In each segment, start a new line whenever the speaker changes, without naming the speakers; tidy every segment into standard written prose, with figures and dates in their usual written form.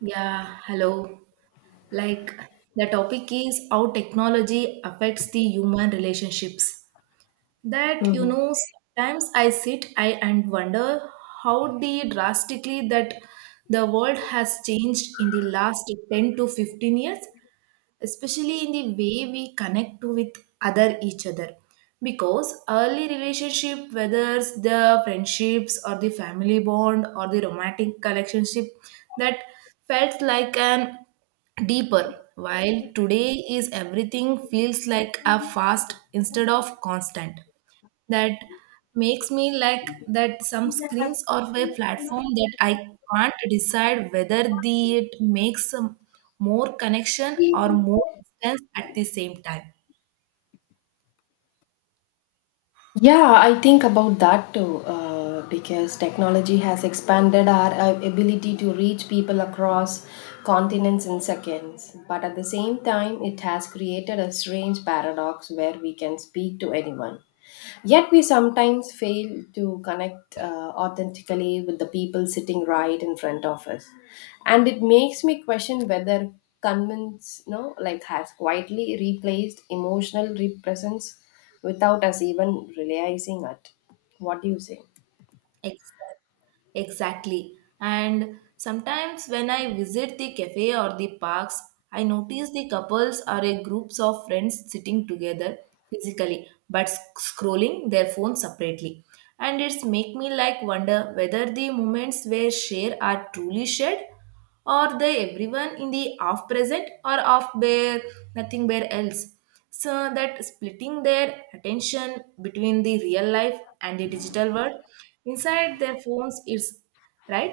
Yeah, hello. Like the topic is how technology affects the human relationships. That you
Mhm.
know, Sometimes I sit I and wonder how the drastically that the world has changed in the last 10 to 15 years, especially in the way we connect to with other each other, because early relationship, whether it's the friendships or the family bond or the romantic relationship that felt like an deeper, while today is everything feels like a fast instead of constant that makes me like that some screens or a platform that I can't decide whether the it makes some more connection or more distance at the same time.
Yeah, I think about that too, because technology has expanded our ability to reach people across continents in seconds. But at the same time, it has created a strange paradox where we can speak to anyone. Yet we sometimes fail to connect authentically with the people sitting right in front of us. And it makes me question whether convince, no, like has quietly replaced emotional presence without us even realizing it. What do you say?
Exactly. Exactly. And sometimes when I visit the cafe or the parks, I notice the couples are a groups of friends sitting together physically but scrolling their phones separately. And it's make me like wonder whether the moments were share are truly shared, are they everyone in the half present or half bare, nothing bare else? So that splitting their attention between the real life and the digital world inside their phones is right.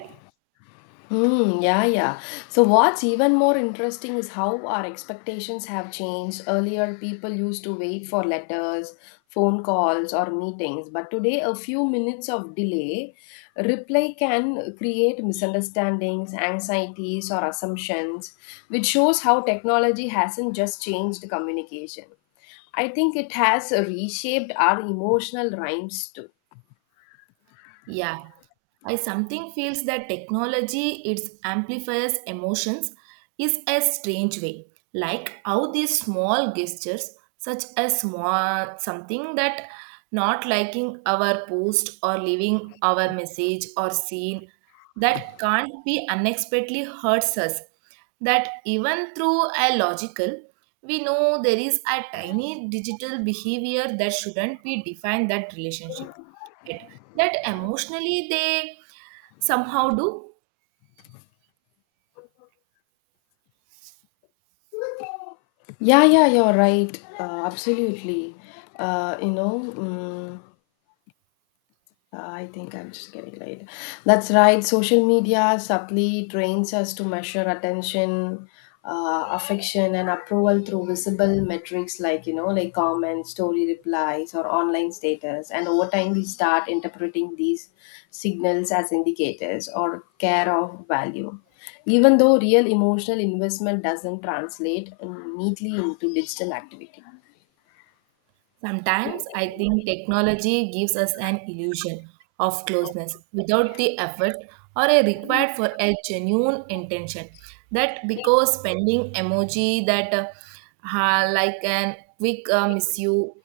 Hmm. Yeah, yeah. So, what's even more interesting is how our expectations have changed. Earlier, people used to wait for letters, phone calls, or meetings, but today, a few minutes of delay reply can create misunderstandings, anxieties, or assumptions, which shows how technology hasn't just changed communication. I think it has reshaped our emotional rhymes too.
Yeah, I something feels that technology its amplifies emotions is a strange way. Like how these small gestures, such as small something that not liking our post or leaving our message or scene that can't be unexpectedly hurts us. That even through a logical, we know there is a tiny digital behavior that shouldn't be defined that relationship it, that emotionally they somehow do.
Yeah, yeah, you're right. Absolutely. Uh, you know, mm I think I'm just getting late. That's right. Social media subtly trains us to measure attention, affection, and approval through visible metrics like, like comments, story replies, or online status. And over time, we start interpreting these signals as indicators or care of value. Even though real emotional investment doesn't translate neatly into digital activity.
Sometimes I think technology gives us an illusion of closeness without the effort or a required for a genuine intention. That because spending emoji that like an quick miss you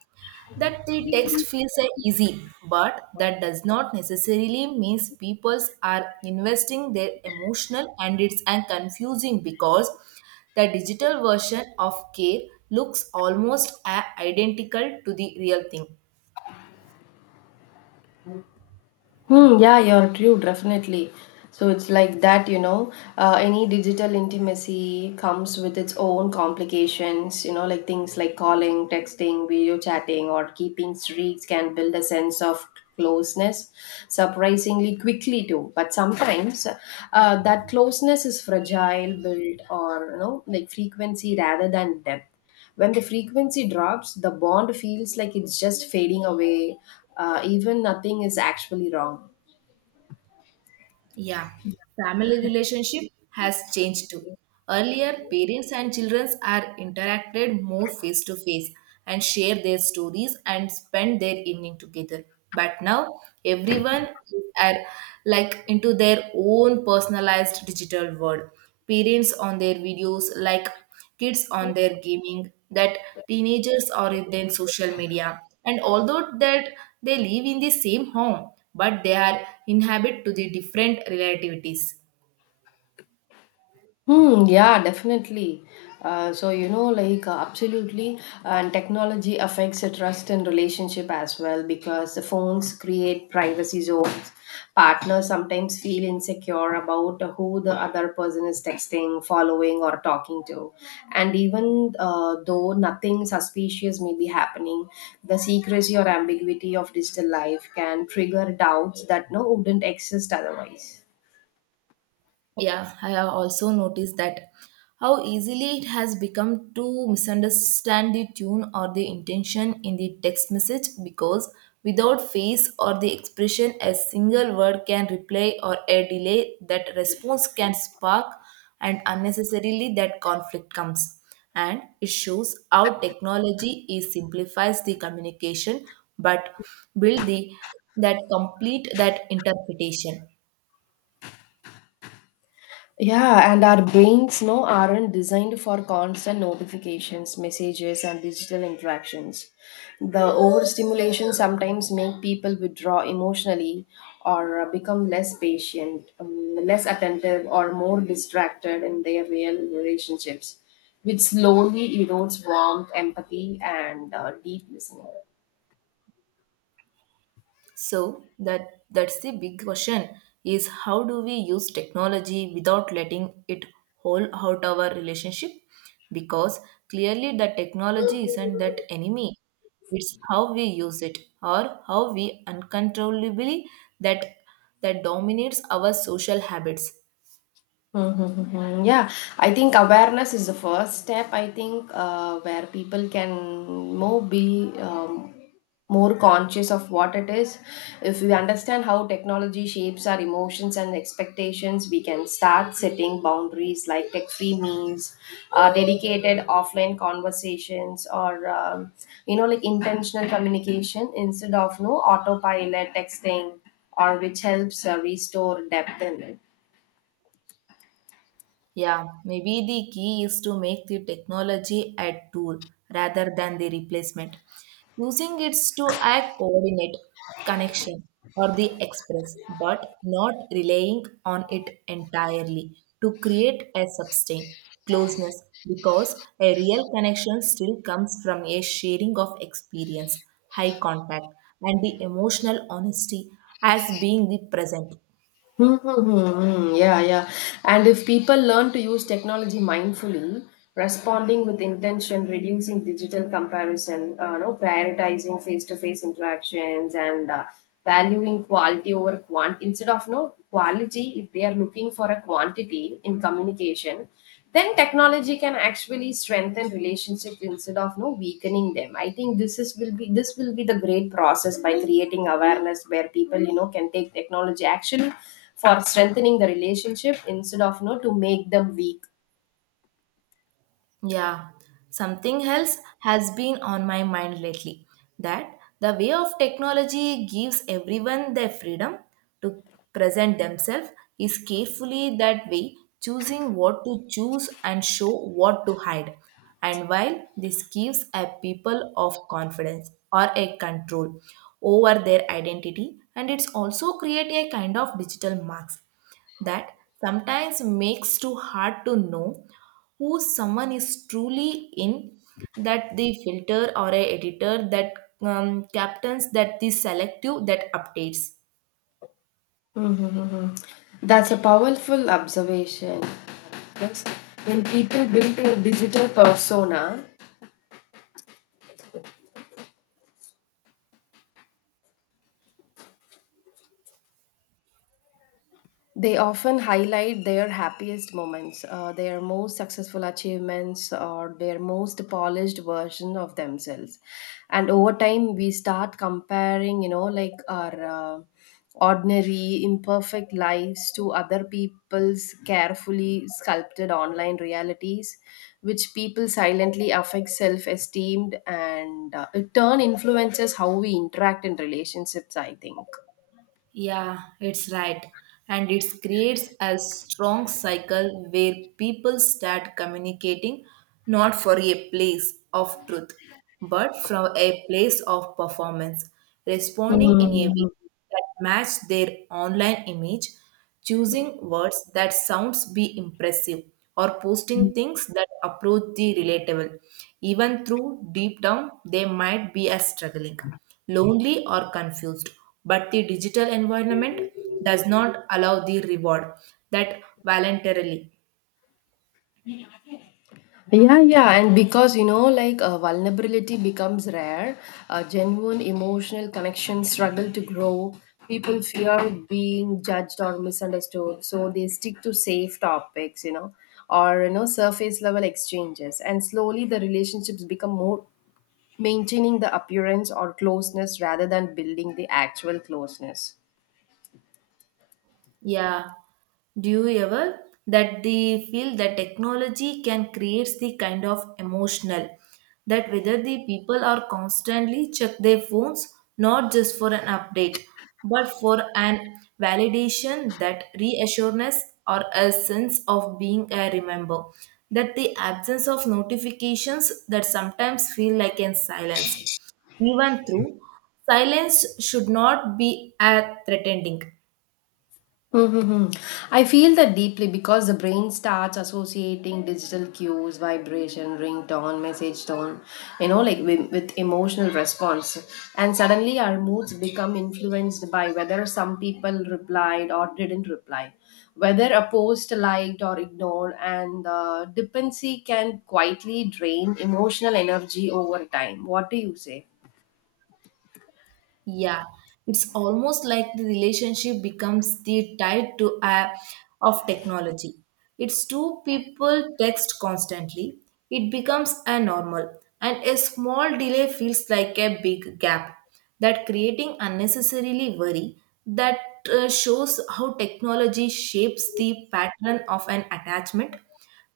that the text feels easy, but that does not necessarily means people are investing their emotional and it's and confusing because the digital version of care looks almost identical to the real thing.
Hmm, yeah, you're true, definitely. So it's like that. Any digital intimacy comes with its own complications, like things like calling, texting, video chatting, or keeping streaks can build a sense of closeness surprisingly quickly too, but sometimes that closeness is fragile, built or frequency rather than depth. When the frequency drops, the bond feels like it's just fading away, even nothing is actually wrong.
Yeah, family relationship has changed too. Earlier, parents and children are interacted more face to face and share their stories and spend their evening together. But now, everyone is are like into their own personalized digital world. Parents on their videos, like kids on their gaming, that teenagers are in their social media. And although that they live in the same home, but they are inhabit to the different relativities.
Hmm, yeah, definitely. So, like, absolutely. And technology affects the trust and relationship as well because the phones create privacy zones. Partners sometimes feel insecure about who the other person is texting, following, or talking to. And even though nothing suspicious may be happening, the secrecy or ambiguity of digital life can trigger doubts that wouldn't exist otherwise.
Yeah, I have also noticed that how easily it has become to misunderstand the tune or the intention in the text message, because without face or the expression, a single word can reply or a delay that response can spark, and unnecessarily that conflict comes. And it shows how technology is simplifies the communication but build the that complete that interpretation.
Yeah, and our brains aren't designed for constant notifications, messages, and digital interactions. The overstimulation sometimes make people withdraw emotionally or become less patient, less attentive, or more distracted in their real relationships, which slowly erodes warmth, empathy, and deep listening.
So that that's the big question is how do we use technology without letting it hold out our relationship? Because clearly the technology isn't that enemy. It's how we use it or how we uncontrollably that that dominates our social habits.
Mm-hmm. Yeah, I think awareness is the first step. I think where people can more be more conscious of what it is. If we understand how technology shapes our emotions and expectations, we can start setting boundaries like tech-free meals, dedicated offline conversations, or like intentional communication instead of no autopilot texting, or which helps restore depth in it.
Yeah, maybe the key is to make the technology a tool rather than the replacement. Using it to act coordinate, connection, or the express, but not relying on it entirely to create a sustain closeness, because a real connection still comes from a sharing of experience, high contact, and the emotional honesty as being the present.
Mm-hmm. Mm-hmm. Yeah, yeah. And if people learn to use technology mindfully, responding with intention, reducing digital comparison, no, prioritizing face-to-face interactions, and valuing quality over quantity instead of quality, if they are looking for a quantity in communication, then technology can actually strengthen relationships instead of no weakening them. I think this will be the great process, by creating awareness where people can take technology actually for strengthening the relationship instead of no to make them weak.
Yeah, something else has been on my mind lately, that the way of technology gives everyone their freedom to present themselves is carefully that way, choosing what to choose and show what to hide. And while this gives a people of confidence or a control over their identity, and it's also create a kind of digital marks that sometimes makes too hard to know who someone is truly in that the filter or a editor that captains that the selective that updates.
That's a powerful observation, because when people build a digital persona, they often highlight their happiest moments, their most successful achievements, or their most polished version of themselves. And over time, we start comparing, like, our ordinary, imperfect lives to other people's carefully sculpted online realities, which people silently affect self esteem, and it turn influences how we interact in relationships, I think.
Yeah, it's right. And it creates a strong cycle where people start communicating not for a place of truth but from a place of performance, responding in a way
Hmm.
that match their online image, choosing words that sounds be impressive or posting things that approach the relatable, even through deep down they might be as struggling, lonely or confused, but the digital environment does not allow the reward that voluntarily.
Yeah, yeah, and because like vulnerability becomes rare, genuine emotional connections struggle to grow. People fear being judged or misunderstood, so they stick to safe topics, or surface level exchanges. And slowly, the relationships become more maintaining the appearance or closeness rather than building the actual closeness.
Yeah. Do you ever that they feel that technology can create the kind of emotional that whether the people are constantly check their phones, not just for an update but for an validation that reassurance or a sense of being a remember, that the absence of notifications that sometimes feel like in silence, even through silence should not be a threatening.
Mm-hmm. I feel that deeply because the brain starts associating digital cues, vibration, ringtone, message tone, like, with emotional response. And suddenly our moods become influenced by whether some people replied or didn't reply, whether a post liked or ignored. And dependency can quietly drain emotional energy over time. What do you say?
Yeah, it's almost like the relationship becomes the tied to a of technology. It's two people text constantly. It becomes a normal, and a small delay feels like a big gap that creating unnecessarily worry that shows how technology shapes the pattern of an attachment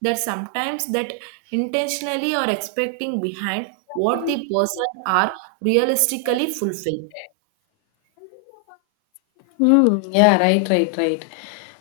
that sometimes that intentionally or expecting behind what the person are realistically fulfill.
Hmm. Yeah, right, right, right.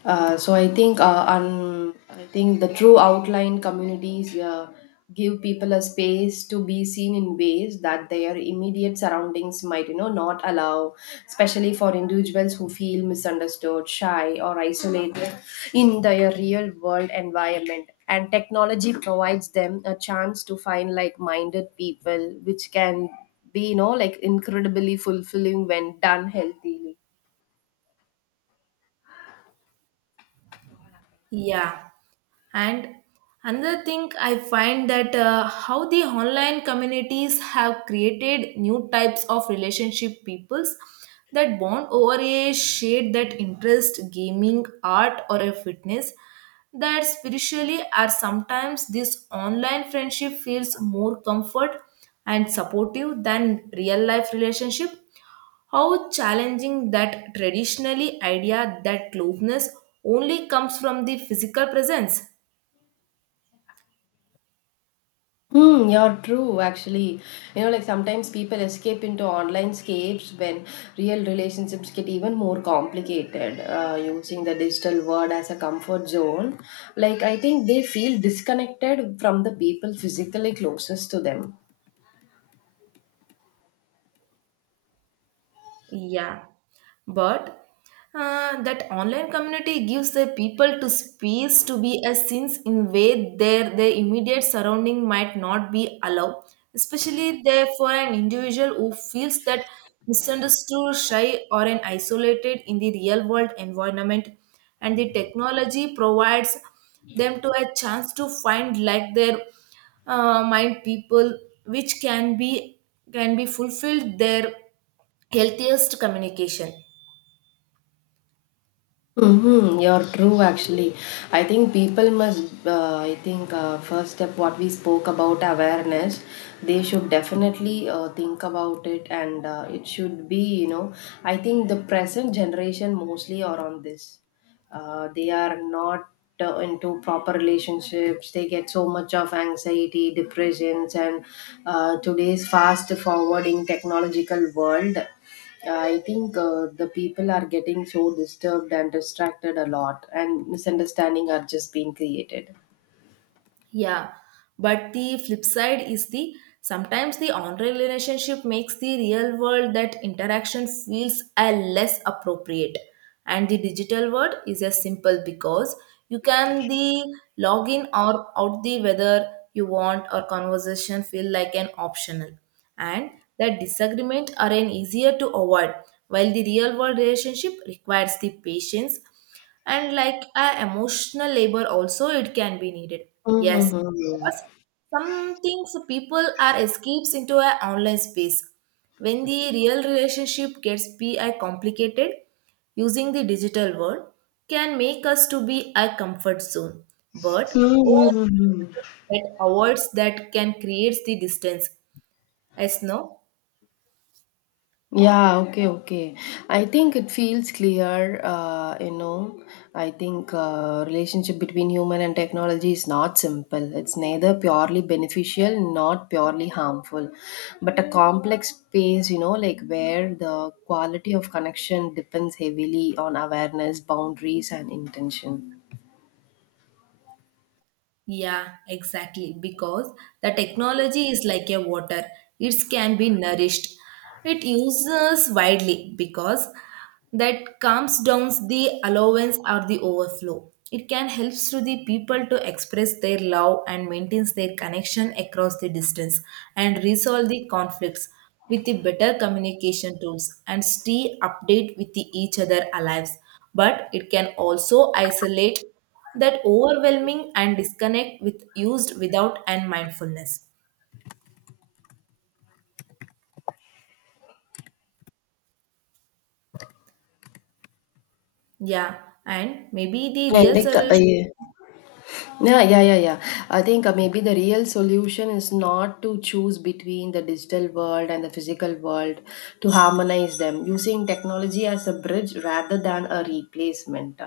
So I think the true outline communities give people a space to be seen in ways that their immediate surroundings might, not allow, especially for individuals who feel misunderstood, shy, or isolated in their real world environment. And technology provides them a chance to find like-minded people, which can be, like, incredibly fulfilling when done healthily.
Yeah. And another thing I find that how the online communities have created new types of relationship peoples that bond over a shade that interest gaming, art or a fitness that spiritually are sometimes this online friendship feels more comfort and supportive than real life relationship, how challenging that traditionally idea that closeness only comes from the physical presence.
Hmm, you're true, actually. Like sometimes people escape into online scapes when real relationships get even more complicated, using the digital world as a comfort zone. Like, I think they feel disconnected from the people physically closest to them.
Yeah, but that online community gives the people to space to be a since in way their immediate surrounding might not be allowed, especially there for an individual who feels that misunderstood, shy, or an isolated in the real world environment, and the technology provides them to a chance to find like their mind people, which can be fulfilled there healthiest communication.
Mm-hmm, you're true actually. I think people must, I think, first step what we spoke about awareness, they should definitely think about it, and it should be, I think the present generation mostly are on this. They are not into proper relationships, they get so much of anxiety, depressions, and today's fast forwarding technological world. I think the people are getting so disturbed and distracted a lot, and misunderstanding are just being created.
Yeah, but the flip side is the sometimes the online relationship makes the real world that interaction feels a less appropriate, and the digital world is as simple because you can the log in or out the whether you want or conversation feel like an optional, and that disagreement are an easier to avoid, while the real world relationship requires the patience and like a emotional labor also it can be needed. Yes,
Mm-hmm.
because some things people are escapes into a online space when the real relationship gets be a complicated, using the digital world can make us to be a comfort zone, but over that avoids that can create the distance. Yes, no.
Yeah, okay, okay. I think it feels clear. I think relationship between human and technology is not simple. It's neither purely beneficial not purely harmful, but a complex space, like where the quality of connection depends heavily on awareness, boundaries, and intention.
Yeah, exactly. Because the technology is like a water, it can be nourished. It uses widely because that calms down the allowance or the overflow. It can help to the people to express their love and maintains their connection across the distance and resolve the conflicts with the better communication tools and stay update with the each other alive. But it can also isolate that overwhelming and disconnect with used without and mindfulness. Yeah, and maybe the
I
real
think
solution.
yeah. Yeah, yeah, yeah, yeah. I think maybe the real solution is not to choose between the digital world and the physical world, to harmonize them, using technology as a bridge rather than a replacement.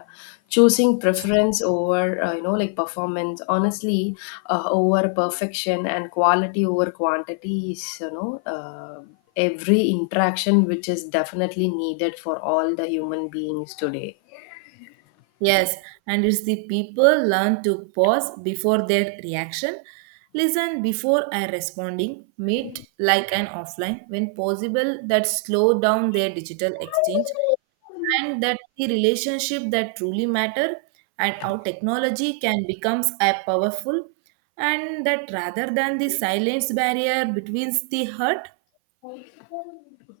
Choosing preference over, like, performance, honestly, over perfection, and quality over quantity is, every interaction which is definitely needed for all the human beings today.
Yes, and it's the people learn to pause before their reaction, listen before I responding, meet like an offline when possible, that slow down their digital exchange and that the relationship that truly matter and how technology can becomes a powerful, and that rather than the silence barrier between the hurt.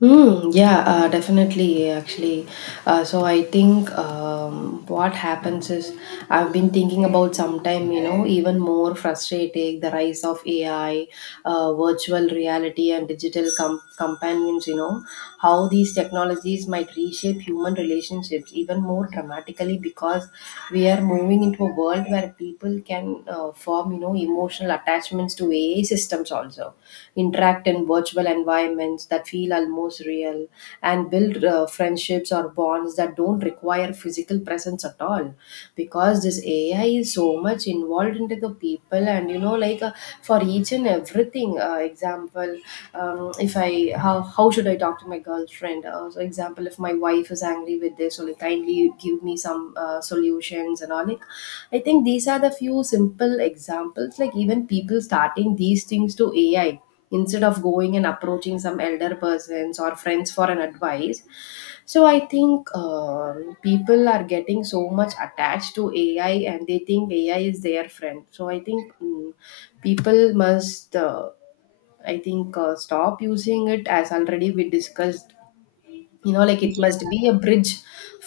Hmm. Yeah. Definitely. Actually. So I think what happens is, I've been thinking about sometime even more frustrating the rise of AI, virtual reality, and digital companions. You know how these technologies might reshape human relationships even more dramatically, because we are moving into a world where people can form, emotional attachments to AI systems, also interact in virtual environments that feel almost real, and build friendships or bonds that don't require physical presence at all. Because this AI is so much involved into the people, and for each and everything, example, if I, how should I talk to my girlfriend, so example, if my wife is angry with this, so like kindly give me some solutions and all. Like, I think these are the few simple examples, like, even people starting these things to AI instead of going and approaching some elder persons or friends for an advice. So I think people are getting so much attached to AI, and they think AI is their friend. So I think people must, I think, stop using it, as already we discussed. Like it must
Yeah,
be a bridge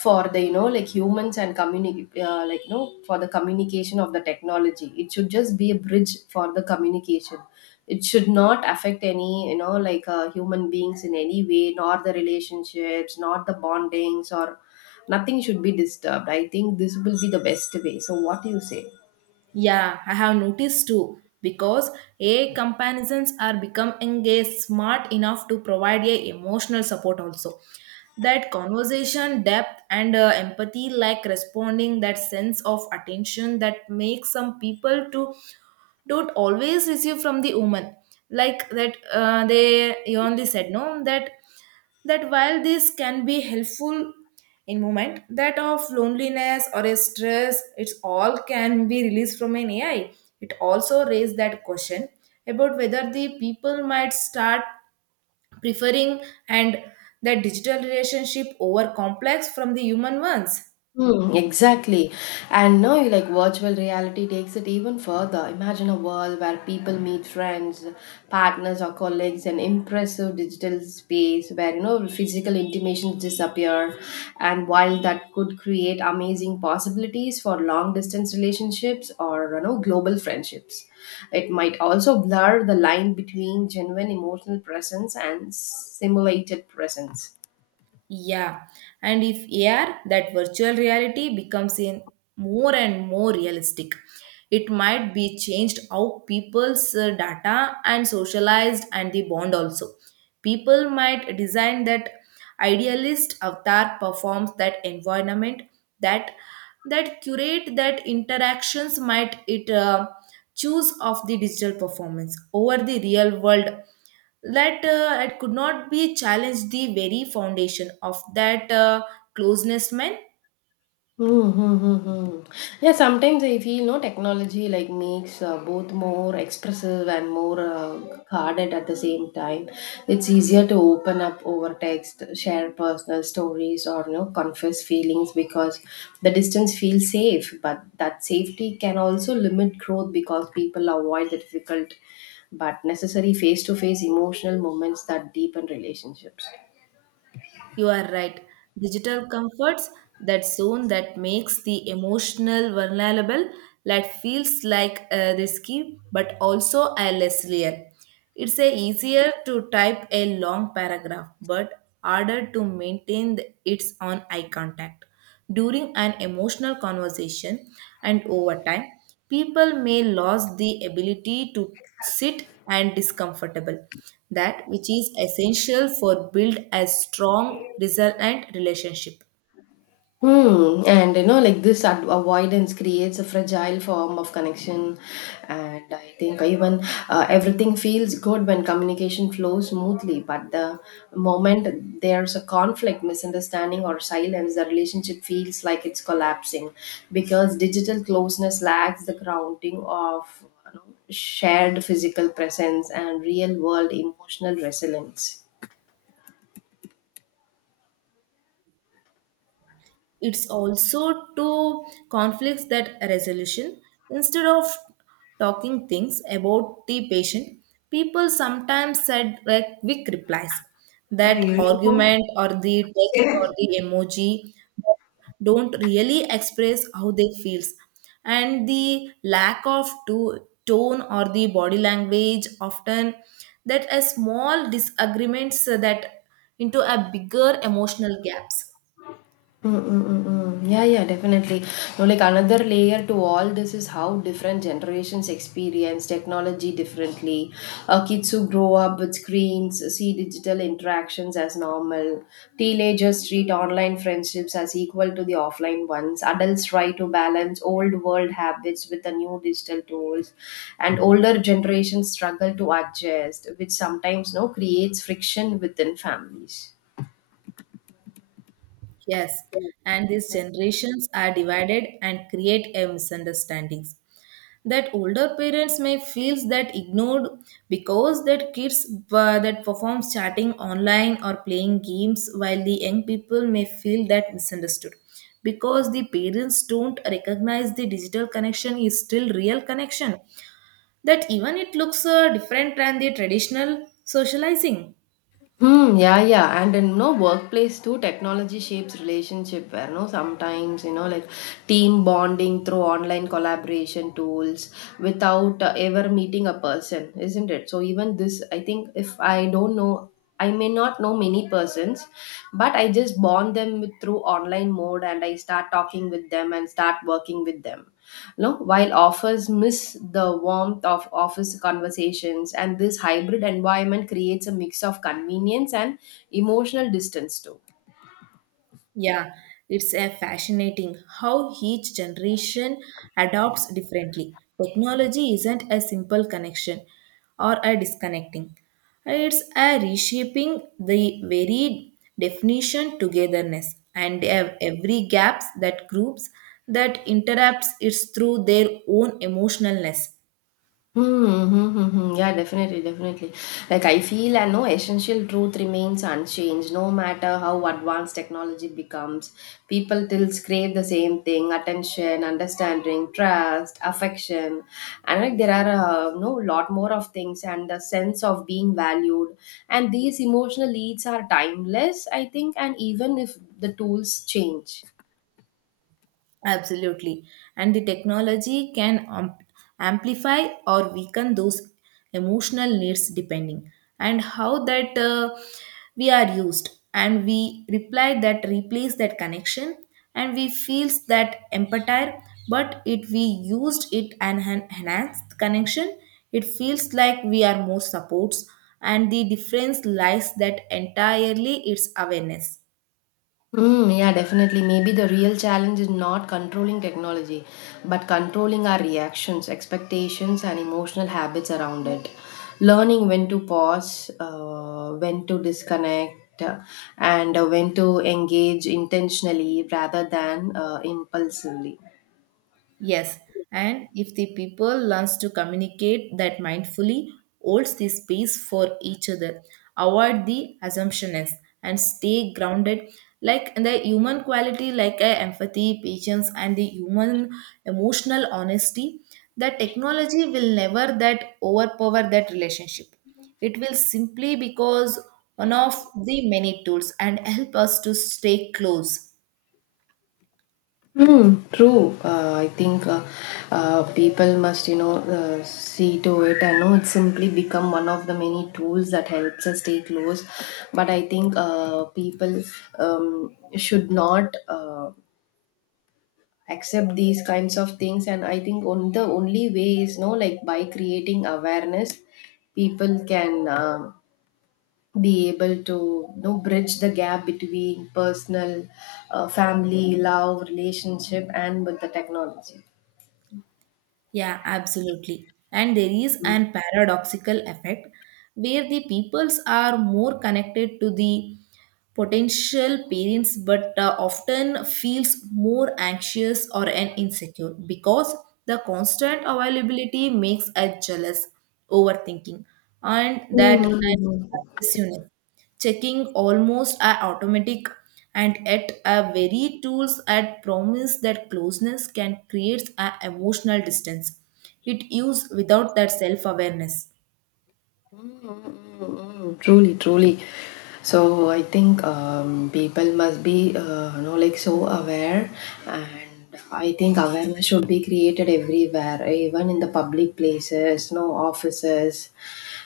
for the humans and communicate, like, for the communication of the technology. It should just be a bridge for the communication. It should not affect any human beings in any way, nor the relationships, not the bondings, or nothing should be disturbed. I think this will be the best way. So, what do you say?
yeah, I have noticed too because AI comparisons are become engaged smart enough to provide a emotional support also, that conversation depth and empathy like responding that sense of attention that makes some people to don't always receive from the woman, like that they you only said no that that while this can be helpful in moment that of loneliness or a stress, it's all can be released from an ai, it also raised that question about whether the people might start preferring and the digital relationship over complex from the human ones.
Hmm, exactly. And now you like virtual reality takes it even further. Imagine a world where people meet friends, partners, or colleagues an impressive digital space where physical intimations disappear. And while that could create amazing possibilities for long distance relationships or global friendships. It might also blur the line between genuine emotional presence and simulated presence.
Yeah, and if AR, that virtual reality becomes in more and more realistic. It might be changed how people's data and socialized and the bond also. People might design that idealist avatar performs that environment that that curate that interactions might it choose of the digital performance over the real world that it could not be challenged the very foundation of that closeness man.
Hmm, hmm, hmm, hmm. Yeah, sometimes I feel no technology like makes both more expressive and more guarded at the same time. It's easier to open up over text, share personal stories, or confess feelings, because the distance feels safe. But that safety can also limit growth, because people avoid the difficult but necessary face-to-face emotional moments that deepen relationships.
You are right, digital comforts that zone that makes the emotional vulnerable that feels like risky but also a less real. It's a easier to type a long paragraph but harder to maintain its on eye contact during an emotional conversation, and over time people may lose the ability to sit and discomfortable that which is essential for build a strong, resilient relationship.
Hmm. And like, this avoidance creates a fragile form of connection. And I think even everything feels good when communication flows smoothly. But the moment there's a conflict, misunderstanding, or silence, the relationship feels like it's collapsing because digital closeness lacks the grounding of shared physical presence and real world emotional resilience.
It's also to conflicts that resolution, instead of talking things about the patient, people sometimes said like quick replies
Uh,
that
uniform.
argument or the text or
Yeah.
the emoji don't really express how they feels, and the lack of tone or the body language often that a small disagreements that into a bigger emotional gaps.
Mm, mm, mm, mm. Yeah, yeah, definitely. No, like another layer to all this is how different generations experience technology differently. Kids who grow up with screens see digital interactions as normal. Teenagers treat online friendships as equal to the offline ones. Adults try to balance old world habits with the new digital tools, and older generations struggle to adjust, which sometimes no creates friction within families.
Yes, and these generations are divided and create a misunderstandings that older parents may feel that ignored because that kids that perform chatting online or playing games, while the young people may feel that misunderstood because the parents don't recognize the digital connection is still real connection, that even it looks different than the traditional socializing.
Hmm, yeah, yeah. And in no workplace too, technology shapes relationship where no sometimes, like team bonding through online collaboration tools without ever meeting a person, isn't it? So even this, I think if I don't know, I may not know many persons, but I just bond them with, through online mode and I start talking with them and start working with them. No, while offers miss the warmth of office conversations, and this hybrid environment creates a mix of convenience and emotional distance too.
Yeah, it's a fascinating how each generation adopts differently. Technology isn't a simple connection or a disconnecting. It's a reshaping the very definition togetherness and every gaps that groups that interrupts it's through their own emotionalness.
Mhm, mhm, mhm. Yeah, definitely, definitely. Like I feel, and no essential truth remains unchanged. No matter how advanced technology becomes, people still crave the same thing: attention, understanding, trust, affection, and like there are no lot more of things, and the sense of being valued. And these emotional needs are timeless, I think, and even if the tools change.
Absolutely. And the technology can amplify or weaken those emotional needs depending and how that we are used and we reply that replace that connection and we feels that empathy, but if we used it and enhanced connection, it feels like we are more supports, and the difference lies that entirely its awareness.
Mm, yeah, definitely. Maybe the real challenge is not controlling technology, but controlling our reactions, expectations, and emotional habits around it. Learning when to pause, when to disconnect, and when to engage intentionally rather than impulsively.
Yes, and if the people learns to communicate that mindfully, holds the space for each other, avoid the assumptions and stay grounded. Like the human quality, like empathy, patience, and the human emotional honesty, the technology will never that overpower that relationship. It will simply because one of the many tools and help us to stay close.
Hmm. True. I think people must, see to it. I know it's simply become one of the many tools that helps us stay close. But I think people should not accept these kinds of things. And I think on the only way is, no, like by creating awareness, people can be able to, bridge the gap between personal, family, love, relationship, and with the technology.
Yeah, absolutely. And there is an paradoxical effect where the peoples are more connected to the potential parents but often feels more anxious or an insecure because the constant availability makes us jealous, overthinking, and that obsessiveness checking almost are automatic, and yet our very tools at promise that closeness can create an emotional distance it used without that self-awareness.
Mm, truly, truly. So I think people must be, like so aware, and I think awareness should be created everywhere, even in the public places, no offices,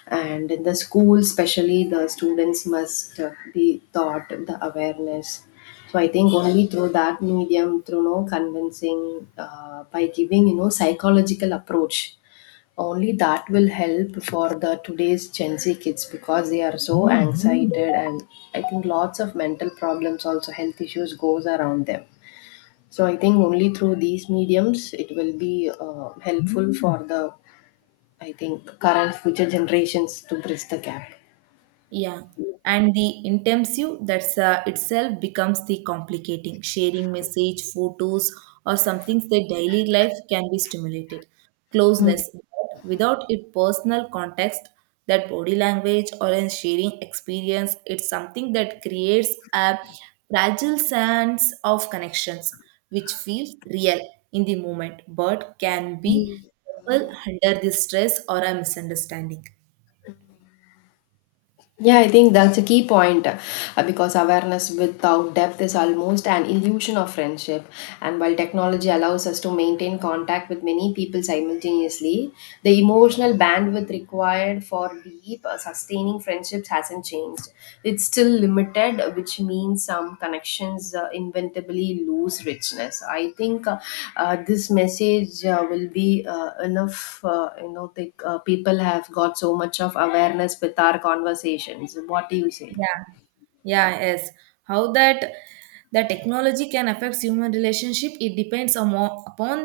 and in the school, especially the students must be taught the awareness. So I think only through that medium, through no convincing, by giving psychological approach only that will help for the today's gen z kids because they are so anxiety and I think lots of mental problems also health issues goes around them. So I think only through these mediums it will be helpful for the, I think, current future generations to bridge the gap.
Yeah, and the intensive that's itself becomes the complicating. Sharing message, photos, or something that daily life can be stimulated. Closeness, but without it personal context, that body language or a sharing experience, it's something that creates a fragile sense of connections, which feels real in the moment, but can be under the stress or a misunderstanding.
Yeah, I think that's a key point because awareness without depth is almost an illusion of friendship. And while technology allows us to maintain contact with many people simultaneously, the emotional bandwidth required for deep, sustaining friendships hasn't changed. It's still limited, which means some connections inventably lose richness. I think this message will be enough. You know, the people have got so much of awareness with our conversations. What do you say?
Yeah. Yeah, yes. How that the technology can affect human relationship, it depends on upon